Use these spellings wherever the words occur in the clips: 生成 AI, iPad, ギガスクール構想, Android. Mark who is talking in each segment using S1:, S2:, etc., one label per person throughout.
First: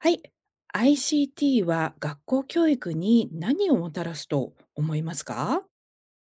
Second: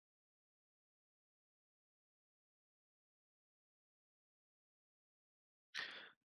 S1: はい。ICT は学校教育に何をもたらすと思いますか？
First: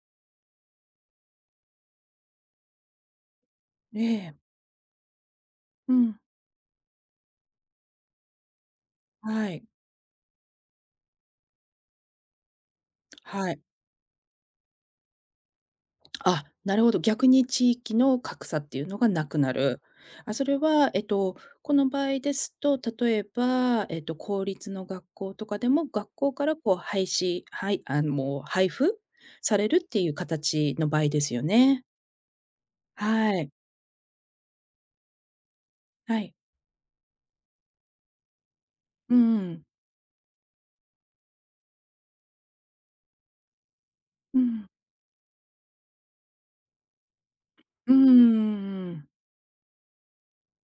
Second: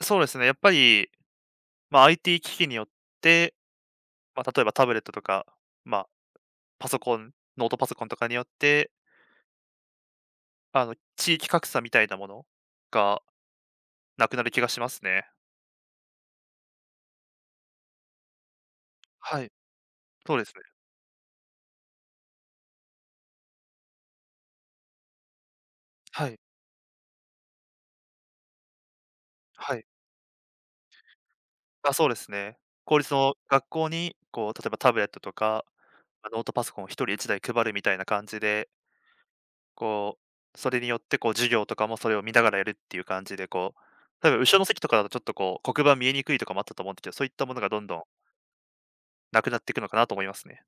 S2: そうですね、やっぱり、IT 機器によって、
S1: ええ。
S2: 例えばタブレットとか、
S1: う
S2: まあ、
S1: ん。
S2: パソコン、ノートパソコンとかによって、
S1: はい。
S2: 地域格差みたいなものが
S1: はい。
S2: なくなる気がしますね。
S1: あ、なるほど。逆に地域の格差っていうのがなく
S2: はい、
S1: なる。あ、
S2: そうで
S1: そ
S2: す
S1: れ
S2: ね。
S1: は、この場合ですと、例えば、公立の学校とかでも、学
S2: は
S1: 校
S2: い、
S1: からこうはい、もう配布され
S2: は
S1: るっ
S2: い。
S1: ていう形の場合ですよね。
S2: あ、そうですね。公立の
S1: はい。
S2: 学校に、例えばタブレットとか、
S1: はい。
S2: ノートパソコンを一人一台配るみたいな感じで、
S1: うんうん。
S2: こそれによってこう授業とかもそれを見ながらやるっていう感じで、こう、例えば
S1: う
S2: 後ろの
S1: ん。
S2: 席とかだとちょっとこう黒板見えにくいとかもあったと思うんですけど、そういったものがどん
S1: うー
S2: どん
S1: ん。
S2: なくなっていくのかなと思いますね。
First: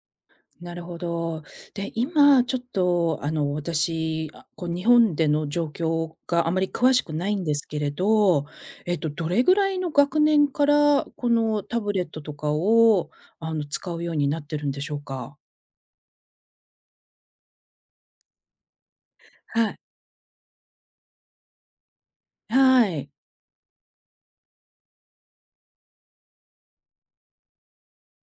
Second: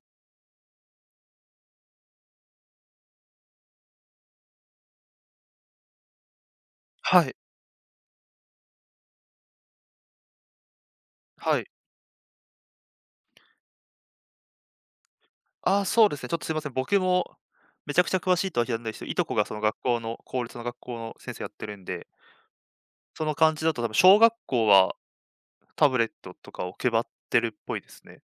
S1: なるほど。で、今ちょっと、あの、私、あ、こう日本での状況があまり詳しく
S2: は
S1: な
S2: い、
S1: いんですけれど、どれぐらいの学年から、こ
S2: は
S1: の
S2: い。
S1: タブレットとかを、あの、使うようになってるんでしょうか？
S2: ああ、そうですね。ちょっとすいません。僕もめちゃくちゃ詳しいとは言わないですけど、いとこがその
S1: は
S2: 学
S1: い。
S2: 校の公立の学校の先生やってるんで、
S1: はい。
S2: その感じだと多分小学校はタブレットとかを配ってるっぽいですね。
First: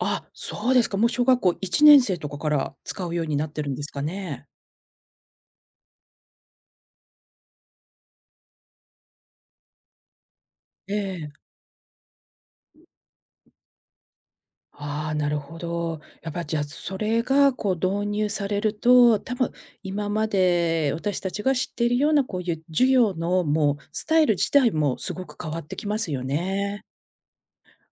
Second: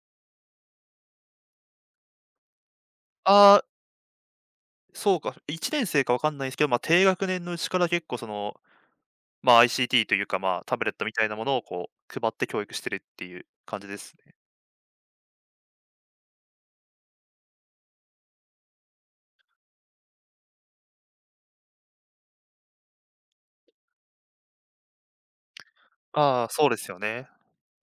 S1: あ、そうですか。もう小学校1年生とかから使うようになっ
S2: あ
S1: て
S2: あ、
S1: るんですかね？
S2: そうか。1年生かわかんないですけど、低学年のうちから結構その、ICT というか、タブレッ
S1: え
S2: トみたい
S1: え。
S2: なものをこう配って教育してるっていう感じですね。
S1: ああ、なるほど。やっぱ、じゃ、それがこう導入されると、多分今まで私たちが知っているようなこういう授業のもうスタイル自体もすごく変わってきますよ
S2: ああ、そうで
S1: ね。
S2: すよね。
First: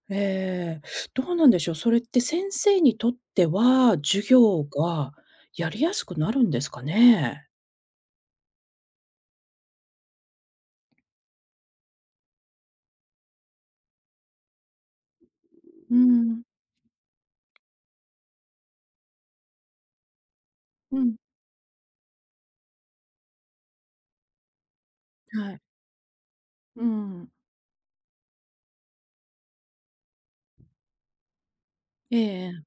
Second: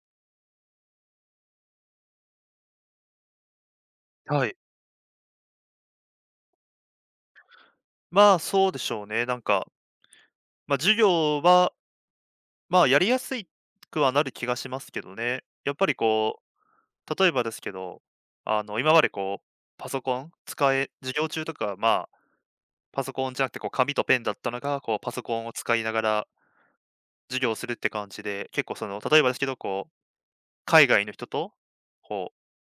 S1: ええ。どうなんでしょう、それって先生にとっては、授
S2: はい。
S1: 業がやりやすくなるんですかね？
S2: そうでしょうね。授業はやりやすいくはなる気がしますけどね。やっぱり
S1: う
S2: こ
S1: ん。
S2: う、例えばですけど、今までこう、パソコン使え
S1: うん。
S2: 授業中とかは、パソコンじゃなくてこう紙とペンだったのが、こうパソコンを
S1: はい。
S2: 使いながら
S1: うん。
S2: 授業するって感じで、結構その、例えばですけど、こう、海外の人と、こう、
S1: ええ、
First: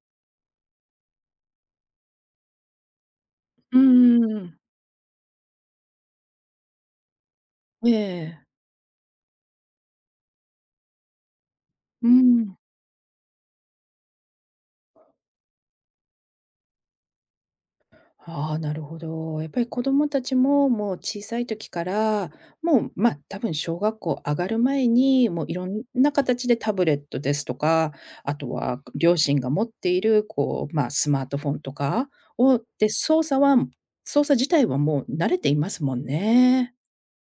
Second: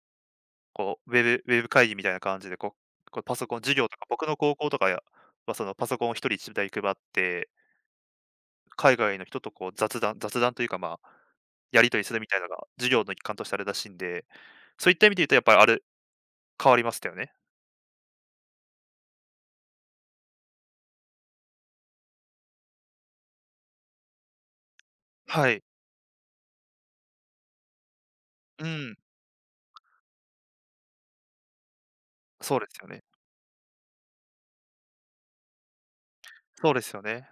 S2: こうウェブ会議みたいな感じでこう、こうパソコン授
S1: う
S2: 業とか、僕の高
S1: ん。
S2: 校とかやはそのパソコンを一人一台配って、
S1: ええ。
S2: 海外の人とこう雑談というか、やり取り
S1: う
S2: するみたいなの
S1: ん。
S2: が、授業の一環としてあるらしいんでそういった意味で言うとやっぱりあれ、変わりましたよね。
S1: ああ、なるほど。やっぱり子どもたちも、もう小さい時から、もう、ま、多分小学校上がる前に、もう
S2: は
S1: い
S2: い。
S1: ろんな形でタブレットですとか、あと
S2: う
S1: は
S2: ん。
S1: 両親が持っている、こう、まあ、スマートフォンとか
S2: そう
S1: を
S2: ですよ
S1: で、
S2: ね。
S1: 操作自体はもう慣れていますもん
S2: そう
S1: ね。
S2: ですよね。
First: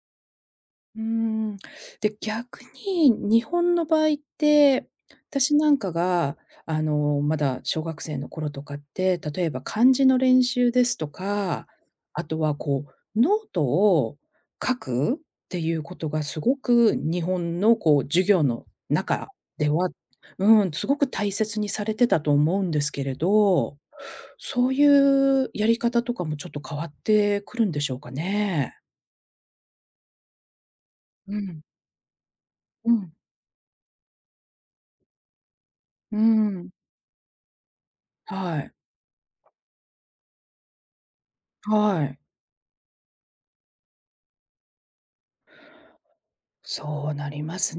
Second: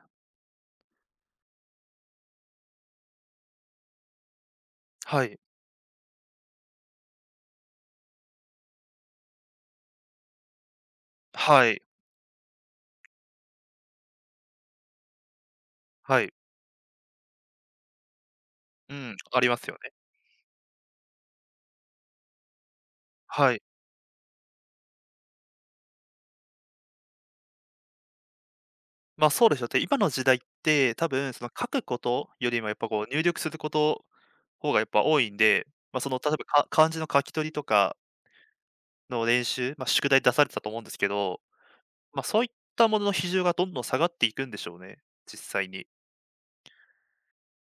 S1: うーん。で、逆に日本の場合って、
S2: はい。
S1: 私なんかが、あの、まだ小学生の頃とかって、例えば漢字の練習ですとか、
S2: はい。
S1: あとはこう、ノートを書くっていうこと
S2: は
S1: が
S2: い。
S1: すごく日本のこう、授業の
S2: うん、
S1: 中
S2: あります
S1: で
S2: よ
S1: は、
S2: ね。
S1: うん、すごく大切にされてたと思うんですけれ
S2: はい。
S1: ど、そういうやり方とかもちょっと変わってくるんでしょうかね？
S2: そうですよ。で、今の時代って、多分
S1: う
S2: その
S1: ん。
S2: 書くことよりもやっぱ
S1: う
S2: こう
S1: ん。
S2: 入力すること方がやっぱ多いんで、そ
S1: うー
S2: の例えば、か
S1: ん。
S2: 漢字の書き取りとか
S1: はい、
S2: の練習、宿題出されてたと思うんですけど、
S1: はい。
S2: そういったものの比重がどんどん下がっていくんでしょうね、実際に。
S1: そうなります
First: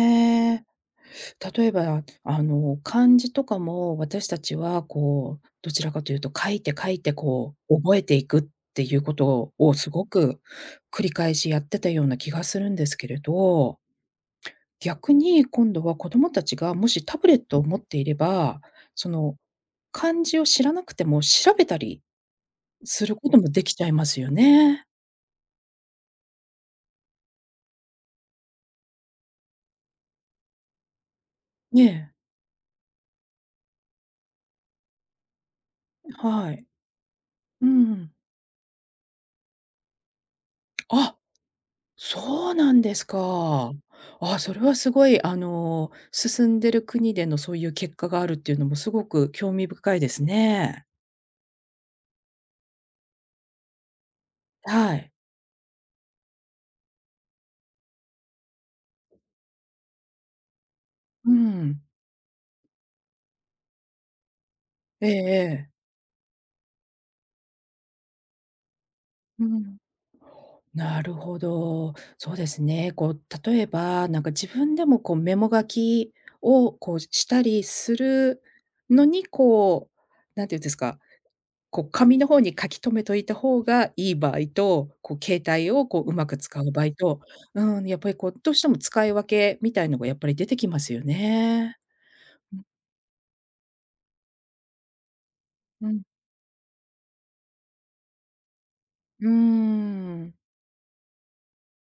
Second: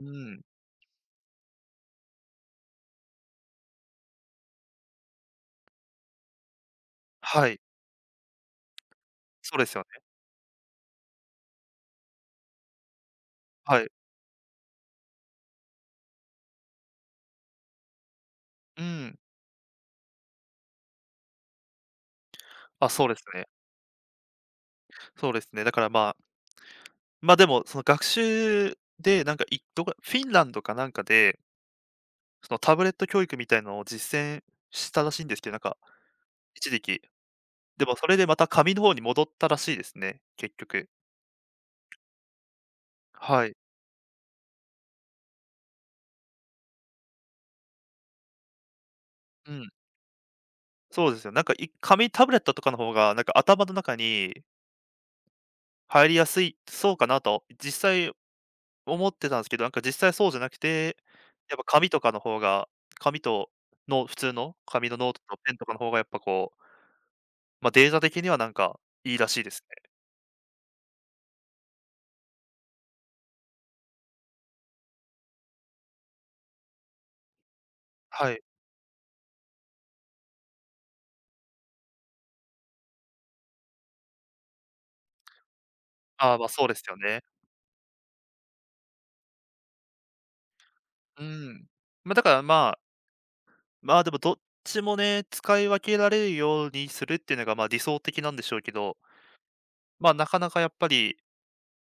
S2: うん。
S1: 例えば、あの、漢字とかも私たちはこう、どちらかというと書いて書いて
S2: は
S1: こ
S2: い。
S1: う、覚えていくっていうこと
S2: そうです
S1: を
S2: よ
S1: す
S2: ね。
S1: ごく繰り返しやってたような気がするんですけれど、
S2: はい。
S1: 逆に今度は子供たちがもしタブレットを持っていれば、
S2: う
S1: そ
S2: ん。
S1: の、漢字を知らなくても調べたり
S2: あ、そ
S1: す
S2: うで
S1: る
S2: す
S1: こと
S2: ね。
S1: もできちゃいますよね。
S2: そうですね。だからまあま、でも、その学習で、いどこフィンランドかなんかで、
S1: ね
S2: そのタブレット教育みたいのを実践したらしいんですけど、
S1: え、はい。
S2: 一時期。
S1: う
S2: でもそ
S1: ん。
S2: れでまた紙の方に戻ったらしいですね、結局。
S1: あ、そうなんです
S2: はい。
S1: か。あ、それはすごい、あの、進んでる国でのそういう結果があるっていうのもすごく
S2: う
S1: 興味
S2: ん。
S1: 深いですね。
S2: そうですよ。い紙タブレットとかの方が、頭の中に
S1: はい。
S2: 入りやすいそうかなと、実際思ってたんですけど、実際そうじゃなくて、
S1: う
S2: やっぱ
S1: ん。
S2: 紙とかの方が、紙との普通の紙の
S1: え
S2: ノ
S1: え
S2: ートとペンと
S1: え
S2: か
S1: え。
S2: の方がやっぱこう、データ的にはいいらしい
S1: う
S2: です。
S1: ん。なるほど。そうですね。こう、例えば、なんか自分でもこうメモ書きをこうしたりす
S2: はい。
S1: るのに、こう、なんていうんですか、こう、紙の方に書き留めといた方がいい場合と、こう、携帯をこう、うま
S2: あ
S1: く
S2: あ、
S1: 使
S2: そう
S1: う
S2: です
S1: 場合
S2: よ
S1: と、
S2: ね。
S1: うん、やっぱりこう、どうしても使い分けみたいのがやっぱり出てきますよ
S2: うん。
S1: ね。
S2: ま、だからまあ、まあ、でもどっちもね、使い分
S1: うん、う
S2: け
S1: ん。
S2: られるようにするっていうのが、理想的なんでしょうけど、
S1: うー
S2: な
S1: ん。
S2: かなかやっぱり、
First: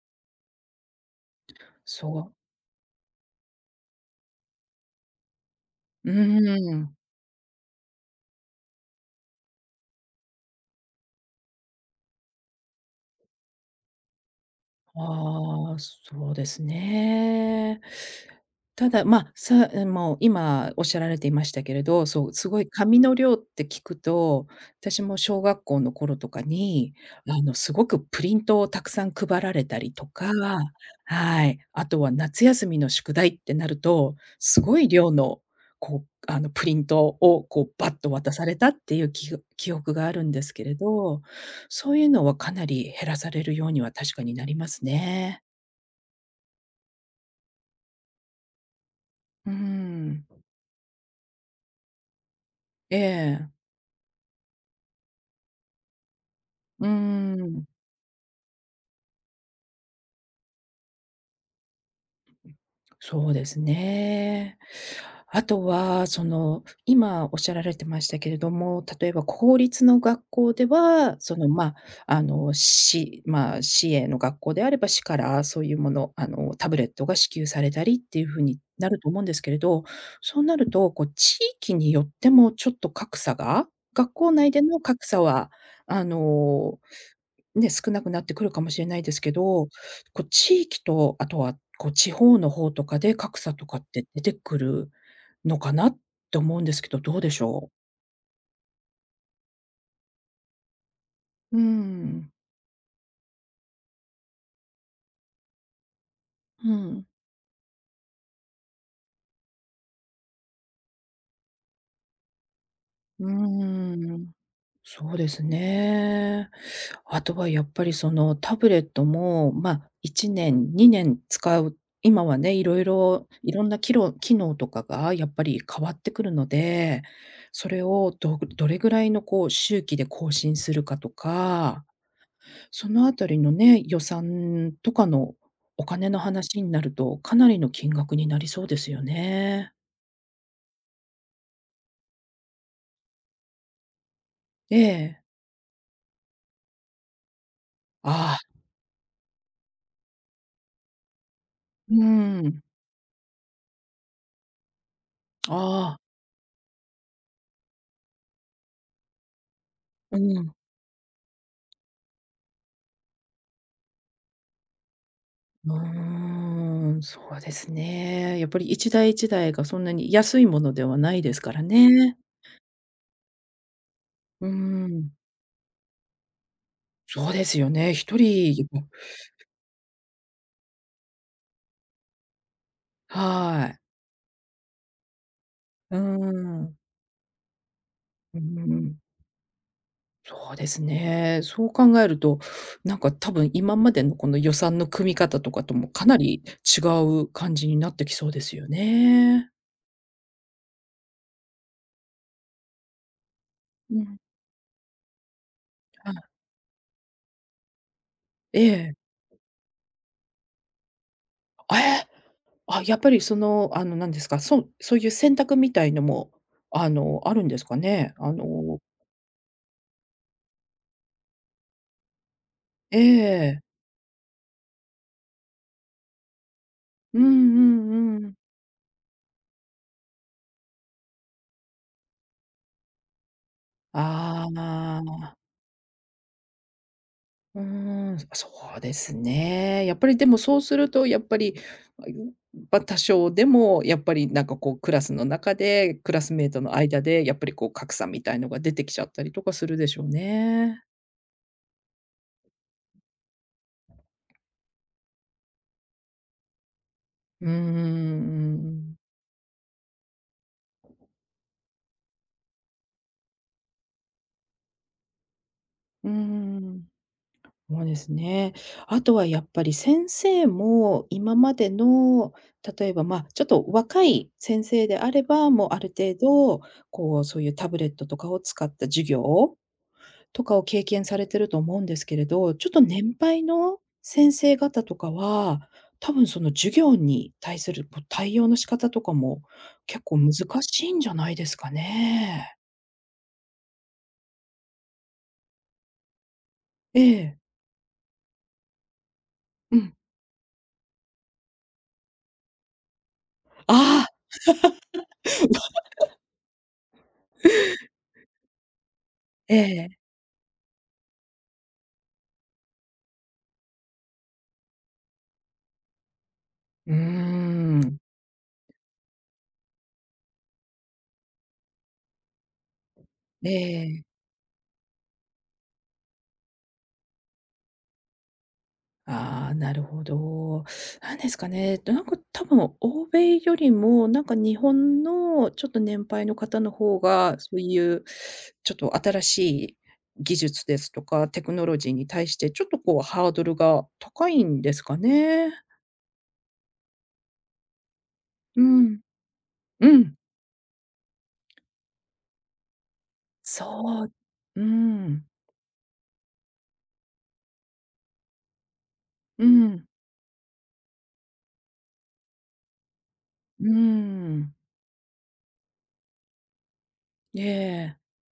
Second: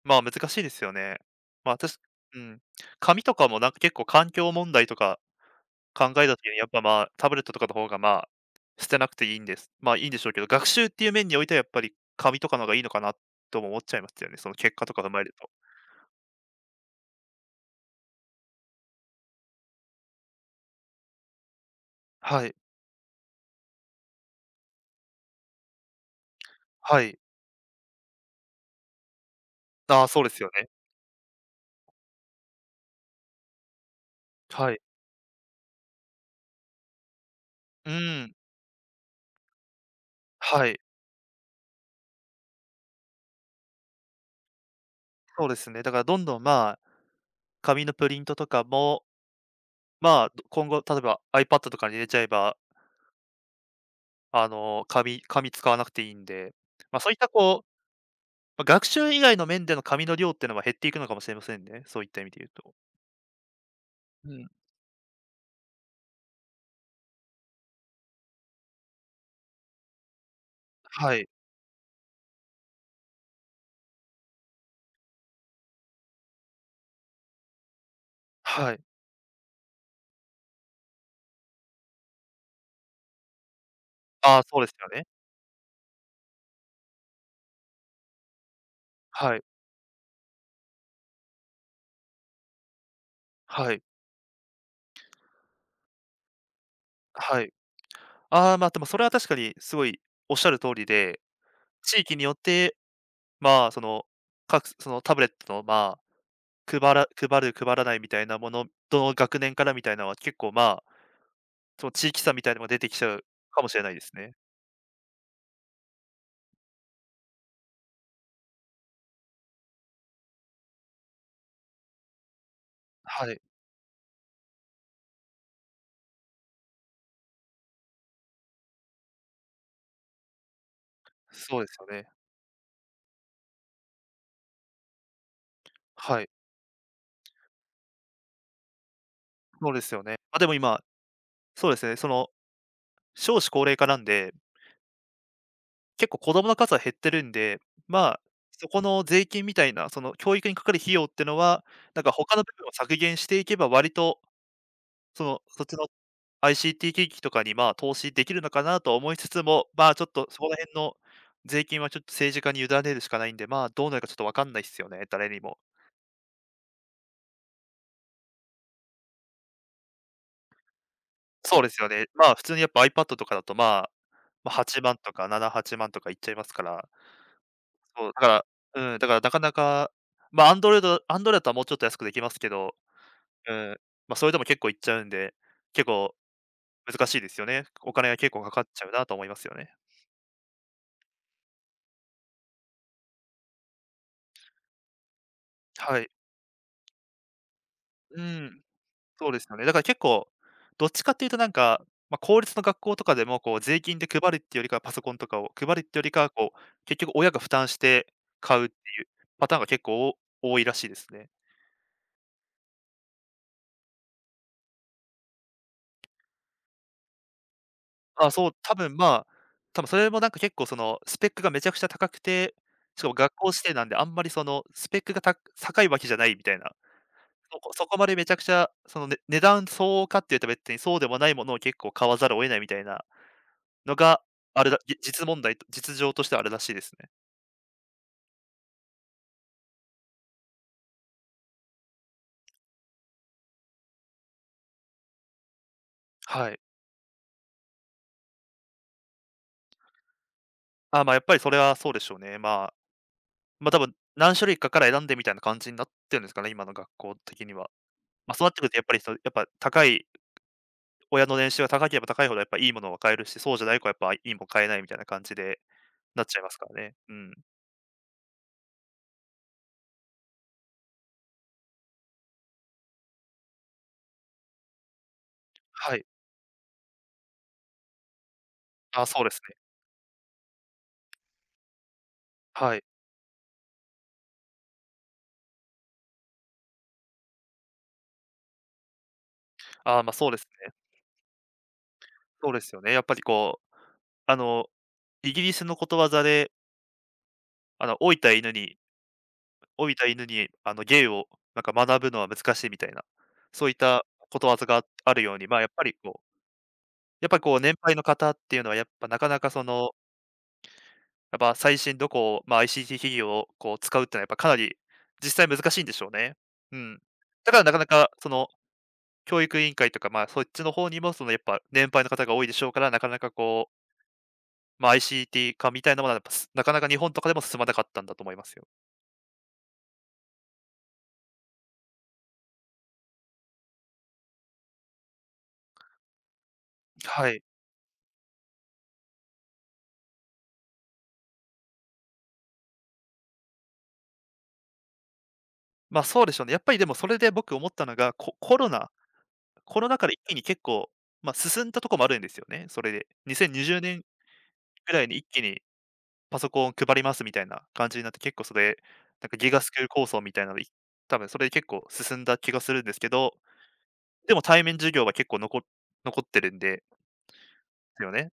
S2: 難しいですよね。私、
S1: そう。
S2: うん。紙とかも結構環境問題とか考
S1: う
S2: えた時に、やっ
S1: ー
S2: ぱ、
S1: ん。
S2: タブレットとかの方が、捨てなくていいんですいいんでしょうけど、学習っていう面においてはやっぱり紙とかの方がいいのかなとも思っちゃいますよね。その結果とか踏まえると。
S1: ああ、そうですね。ただ、まあ、もう今おっしゃられていましたけれど、そう、
S2: は
S1: す
S2: い。
S1: ごい紙の量って聞くと、私も小学校の頃とかに、
S2: はい。
S1: あの、すごくプリントをたくさん配られたり
S2: あ
S1: と
S2: あ、そうで
S1: か、
S2: すよね。
S1: はい、あとは夏休みの宿題ってなると、す
S2: は
S1: ご
S2: い。
S1: い量の、こう、あの、プリントをこう
S2: う
S1: バッと渡
S2: ん。
S1: されたっていう記憶があるんですけ
S2: は
S1: れ
S2: い。
S1: ど、そういうのはかなり減らされるようには確かになりますね。
S2: そうですね。だからどんどん、紙のプリントとかも、
S1: うーん。
S2: 今後、例えば iPad とかに入れちゃえば、
S1: ええ。
S2: 紙使わなくていいんで、
S1: うー
S2: そういったこう、
S1: ん。
S2: 学習以外の面での紙の量っていうのは減っていくのかもしれませんね、そういった意味で言うと。
S1: そうです
S2: うん。
S1: ね。あとは、その、今おっしゃられてましたけれども、例えば公立の学校では、
S2: はい、
S1: その、ま、あの、まあ、市営の学校であれば、市からそういうもの、あの、タブレットが支給されたりっていうふうに
S2: はい。
S1: なると思うんですけれど、そうなると、こう、地域によってもちょっと格差が、学校
S2: ああ、
S1: 内
S2: そ
S1: で
S2: うです
S1: の
S2: よね。
S1: 格差は、あの、ね、少なくなってくるかもしれないですけ
S2: はい、
S1: ど、こう地域と、あとはこう地方の方とかで格差と
S2: は
S1: か
S2: い、
S1: って出てくるのかなって思うんですけど、どうで
S2: は
S1: し
S2: い。
S1: ょう？
S2: ああ、でもそれは確かにすごいおっしゃる通りで、
S1: うー
S2: 地域によ
S1: ん。
S2: って、まあ、その、各そのタブレットの、
S1: う
S2: 配
S1: ん。
S2: ら配る、配らないみたいなもの、どの学年からみたいなのは結構、その地域差みたいなのが出てきちゃう
S1: う
S2: かもしれないです
S1: ーん。
S2: ね。
S1: そうですね。あとはやっぱりそのタブレットも、まあ、1年、2年使う今はね、
S2: はい、
S1: いろんな機能、とかがやっぱり変わってくるので、それをどれぐらいのこう周期で更新するかと
S2: そうです
S1: か、
S2: よね。
S1: そのあたりのね、予算とかのお金の
S2: はい、
S1: 話になると、かなりの金額になりそうですよ
S2: そ
S1: ね。
S2: うですよね。でも今、そうですね、少子高齢化なんで、
S1: ええ。
S2: 結構子供の数は減ってるんで、まあ、
S1: ああ、
S2: そこの税金みたいな、その教育にかかる費用ってのは、
S1: う
S2: 他の部
S1: ん。
S2: 分を削減していけば割と、そっちの
S1: ああ、
S2: ICT 機器とかに、投資できるのかなとは思いつつも、ちょっ
S1: う
S2: とそこ
S1: ん。
S2: ら辺の税金はちょっと政治家に委ねるしかないんで、どうなるかちょっとわかんないっすよね、誰にも。
S1: うーん、そうですね。やっぱり一台一台がそんなに安いものではないですか
S2: そう
S1: ら
S2: ですよね。
S1: ね。
S2: 普通にやっぱ iPad とかだと、
S1: うー
S2: 8万
S1: ん。
S2: とか7、8万とかいっちゃいますから、
S1: そうですよね。
S2: そう、だ
S1: 一
S2: から
S1: 人、
S2: うん、だからなかなか、Android だったらもうちょっと安くできますけど、う
S1: は
S2: ん、
S1: い。
S2: それでも結構いっちゃうんで、結
S1: うー
S2: 構
S1: ん。
S2: 難しいですよね。お金が結
S1: うー
S2: 構かかっちゃう
S1: ん。
S2: なと思いますよね。
S1: そうですね。そう考えると、なんか多分今までのこの予算の組み方とかとも
S2: は
S1: か
S2: い。
S1: なり違う感じになってき
S2: う
S1: そうです
S2: ん。
S1: よ
S2: そうです
S1: ね。
S2: よね。だから結構、どっちかっていうと公立の学校とかでもこう税
S1: う
S2: 金で
S1: ん、
S2: 配るっていうよりかは、パソコンとかを配るっていうよりかは、
S1: あ、
S2: こう、結局親が負担して買
S1: え
S2: うって
S1: え。
S2: いうパターンが結構多いらしいですね。
S1: あ、え！あ、やっぱりその、あの、なんですか、そういう選択みたいのも、あの、あるんですかね？
S2: あ、
S1: あ
S2: そう、多
S1: の、
S2: 分、多分それも結構そのスペックがめちゃくちゃ高くて、
S1: え
S2: しかも学校指
S1: え。
S2: 定なんであんまりそのスペックがた高いわけじゃないみたいな。
S1: うん
S2: そ
S1: う
S2: こそこまで
S1: ん
S2: め
S1: う
S2: ち
S1: ん。
S2: ゃくちゃそのね値段相応かっていうと別にそうでもないものを結構買わざるを得ないみたいなのが、
S1: あ
S2: あれだ、実
S1: あ、
S2: 問題と実情としてはあれらしいですね。
S1: うーん、そうですね。やっぱりでもそうするとやっぱり、あ、ゆまあ、多少でもやっぱりなんかこうクラスの中で、クラスメ
S2: は
S1: イ
S2: い。
S1: トの間でやっぱりこう格差みたいのが出てきちゃったりとかするでしょうね。
S2: あ、やっぱりそれはそうでしょうね。多分何種類かから選んでみたいな感じになってるんですかね、今の学校的
S1: うんう
S2: には。
S1: んう
S2: そうなっ
S1: ん
S2: てくる
S1: う
S2: とやっぱ
S1: ん。
S2: り、そうやっぱ高い親の年収が高ければ高いほどやっぱいいものは買えるし、そうじゃない子はやっぱいいもん買えないみたいな感じで
S1: うー
S2: なっちゃいますから
S1: ん。
S2: ね。うん。
S1: そうですね。あとはやっぱり先生も今までの、例えば、まあ、ちょっと若い先生であれば、もうある
S2: はい。
S1: 程度、こう、そういうタブレットとかを使った
S2: あ、
S1: 授
S2: そ
S1: 業
S2: うですね。
S1: とかを経験されてると思うんですけれど、ちょっ
S2: は
S1: と
S2: い。
S1: 年配の先生方とかは、多分その授業に対するこう対応の仕方とかも
S2: あ、
S1: 結構
S2: そう
S1: 難
S2: ですね。
S1: しいんじゃないですか
S2: そう
S1: ね。
S2: ですよね。やっぱりこう、あの、イギリスのことわざで、
S1: ええ、
S2: あの、老いた犬に
S1: う
S2: 老
S1: ん。
S2: いた犬に、芸をなんか学ぶのは難しいみたいな、そういった
S1: ああ、
S2: ことわざがあるように、まあ、やっぱりこう年配の方っていうのはやっぱなかなか
S1: え
S2: その、
S1: え。
S2: やっぱ最新どこを、まあ、ICT 企業をこう使うってのはやっぱかなり実際難しいんでしょうね。う
S1: うー
S2: ん。だからなかな
S1: ん。
S2: かその教育委員会とか、まあ、そっちの方にもそのやっぱ年配の方が多いでしょうから、なかなか
S1: え
S2: こう、
S1: え。
S2: まあ、ICT 化みたいなものはやっぱ、なかなか日本とかでも進まなかったんだと思いますよ。
S1: ああ、なるほど。なんですかね、なんか多分欧米よりも、なんか日本のちょっと年配の方の方
S2: は
S1: が、
S2: い。
S1: そういうちょっと新しい技術ですとか、テクノロジーに対してちょっとこうハードルが高いんですかね。
S2: まあ、そうでしょうね。やっぱりでもそれで僕思ったのが、
S1: うん。
S2: コロナ
S1: う
S2: 禍で
S1: ん。
S2: 一気に結構、まあ、進んだとこもあるんですよね、それで。2020年
S1: そう。う
S2: ぐらいに
S1: ん。
S2: 一気にパソコンを配りますみたいな感じになって、結構それ、なんか
S1: う
S2: ギガスクー
S1: ん。
S2: ル構想みたいなの、多分それで結構進んだ気がするんですけど、
S1: う
S2: でも
S1: ん。
S2: 対面授業は結構残ってるんで、
S1: え
S2: すよ
S1: え。
S2: ね。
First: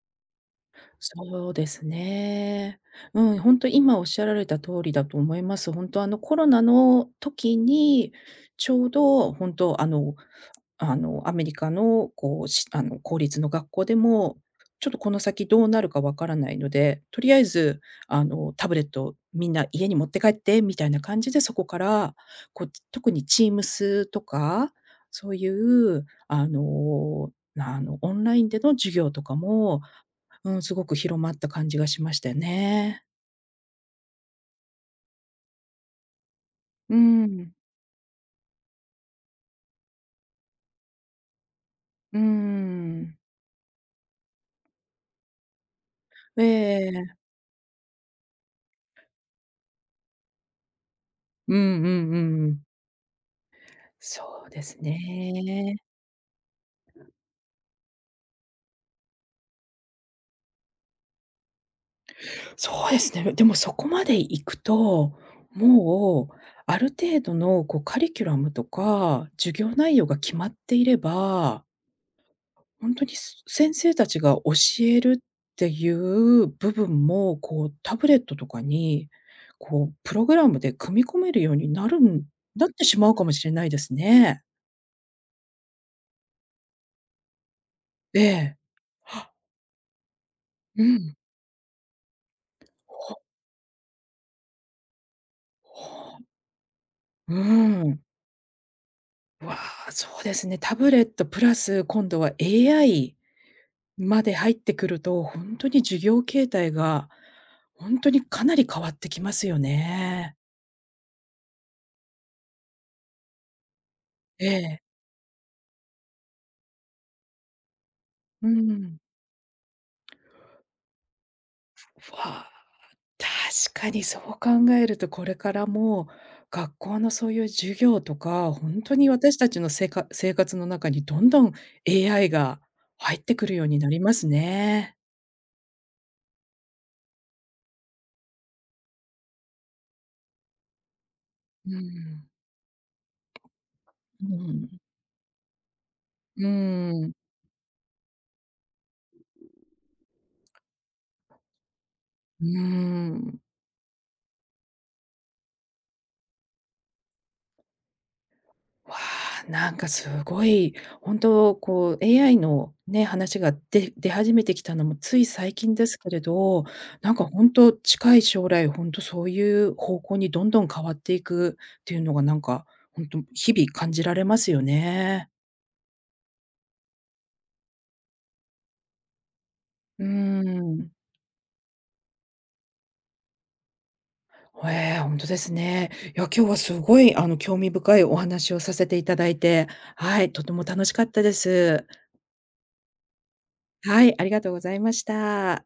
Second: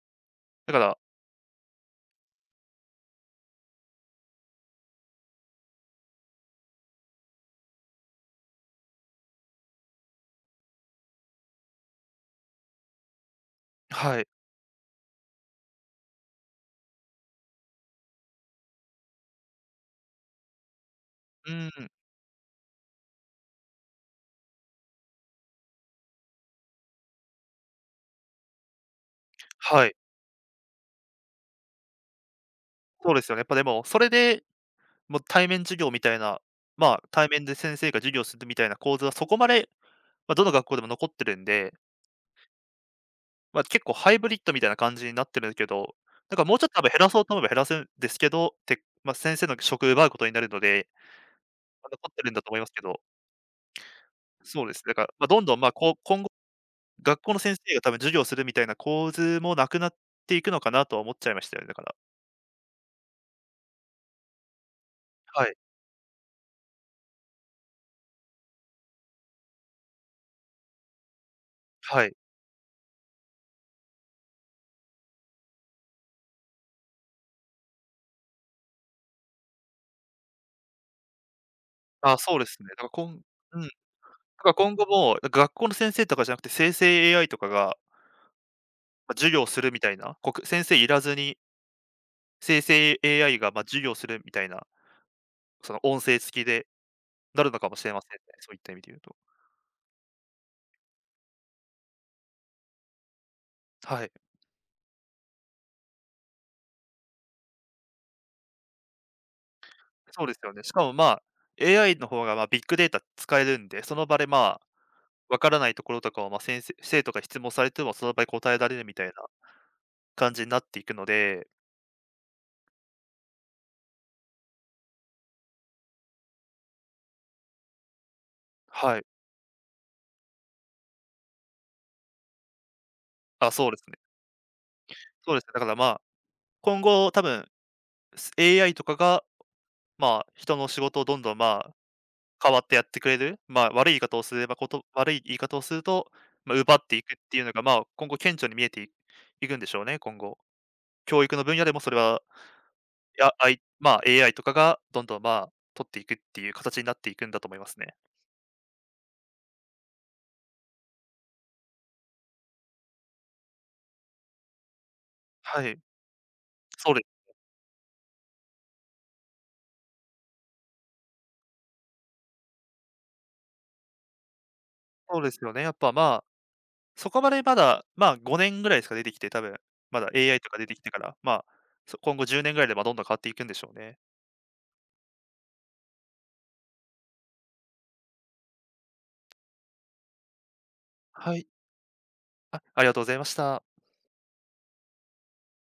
S2: だから
S1: そうですね。うん、本当今おっしゃられた通りだと思います。本当あのコロナの時に、ちょうど本当あのアメリカのこう、あの公立の学校で
S2: はい。
S1: も、ちょっとこの先どうなるかわからないので、とりあえずあのタブレットみんな家に持って帰ってみたいな感じで、
S2: う
S1: そこか
S2: ん、
S1: ら、こう特に Teams とか、そういうあの、あのオンラインでの授業とかも、
S2: はい。
S1: うん、すごく広まった感じがしましたよね。
S2: そうですよね。やっぱでも、それで、もう対面授業みたいな、ま
S1: う
S2: あ、対面
S1: ん、
S2: で先生が授業するみたいな構図はそこまで、まあ、どの学校でも残ってるんで
S1: うん。
S2: まあ、結構ハイブリッドみたいな感じになってるんだけど、だかもうちょっと多分減ら
S1: ええ、
S2: そうと思えば減らせるんですけど、て、まあ、先生の職奪うことになるので、
S1: うんう
S2: まあ、残
S1: ん
S2: っ
S1: う
S2: てるんだ
S1: んう
S2: と思い
S1: ん。
S2: ますけど、
S1: そうで
S2: そうです
S1: す
S2: ねだから、まあ、どんどん、ま、
S1: ね。
S2: こう今後、学校の先生が多分授業するみたいな構図もなくなっていくのかなとは思っちゃいましたよね、だから。
S1: そうですね。でもそこまで行くと、
S2: はい、
S1: もうある程度のこうカリキュラムとか、授業内容が決まっていれば
S2: はい。
S1: 本当に、先生たちが教えるっていう部分も、こう、タブレットとかに、こう、プログラムで組み込めるようになる
S2: あ、
S1: ん、
S2: そうです
S1: な
S2: ね。
S1: っ
S2: だか
S1: て
S2: ら
S1: し
S2: こ
S1: まう
S2: ん
S1: かもしれ
S2: うん、
S1: な
S2: だ
S1: いですね。
S2: から今後も、なんか学校の先生とかじゃなくて生成 AI とかが、
S1: ええ。
S2: ま、授業するみたいな、こく先生
S1: う
S2: いらず
S1: ん。
S2: に生成
S1: ほ、
S2: AI が、ま、授業するみたいな、その音
S1: ほ、
S2: 声付きで
S1: う
S2: なるのかもしれ
S1: ん。
S2: ませんね、そういった意味で言うと。
S1: わあ、そうですね。タブレットプラス、今度は AI
S2: はい。
S1: まで入ってくると、本当に授業形態が、本当にかなり変わってきますよ
S2: そうで
S1: ね。
S2: すよね。しかも、まあ、AI の方が、ま、ビッグデータ使えるんで、その場で、
S1: え
S2: まあ、
S1: え。
S2: わからないところとかを、ま、先生生徒が質問されても、その場で
S1: う
S2: 答えられるみ
S1: ん。
S2: たいな感じになっていくので、
S1: わあ。確かにそう考えると、これからも学校のそういう授業とか、ほんと
S2: はい。
S1: に私たちの生活の中にどんどん AI が入ってく
S2: あ、
S1: るよう
S2: そうで
S1: に
S2: す
S1: な
S2: ね。
S1: りますね。
S2: そうですね。だから、まあ、今後多分、AI とかが、まあ、人の仕事をどんどん、ま
S1: う
S2: あ、
S1: ん。
S2: 変わってやってくれる、まあ、
S1: うん。
S2: 悪い言い方をすると、
S1: う
S2: まあ、奪ってい
S1: ー
S2: く
S1: ん。
S2: っていうのが、まあ、今後顕著に見えていくんでしょうね、今後。教育の分野でもそれは
S1: うー
S2: いや、
S1: ん。
S2: あいまあ、AI とかがどんどん、まあ、取っていくっていう形になっていくんだと思いますね。
S1: わあ、なんかすごい、本当こう AI のね、話が出始めてきたのもつい最
S2: は
S1: 近
S2: い。
S1: ですけれど、
S2: そうで
S1: なんか本当近い将来、本当そういう方向にどんどん変わっていくっていうのがなんか、本当日々感じられますよ
S2: そう
S1: ね。
S2: ですよね。やっぱ、まあ、そこまでまだ、まあ、5年ぐらいですか、出てきて、多分。ま
S1: うー
S2: だ AI とか出てきて
S1: ん。
S2: から、まあ、今後10年ぐらいで、ま、どんどん変わっていくんでしょうね。
S1: ええ、本当ですね。いや、今日はすごいあの興味深いお話をさせていただいて、はい、とても楽しかったで
S2: はい。
S1: す。
S2: あありがとうございました。
S1: はい、ありがとうございました。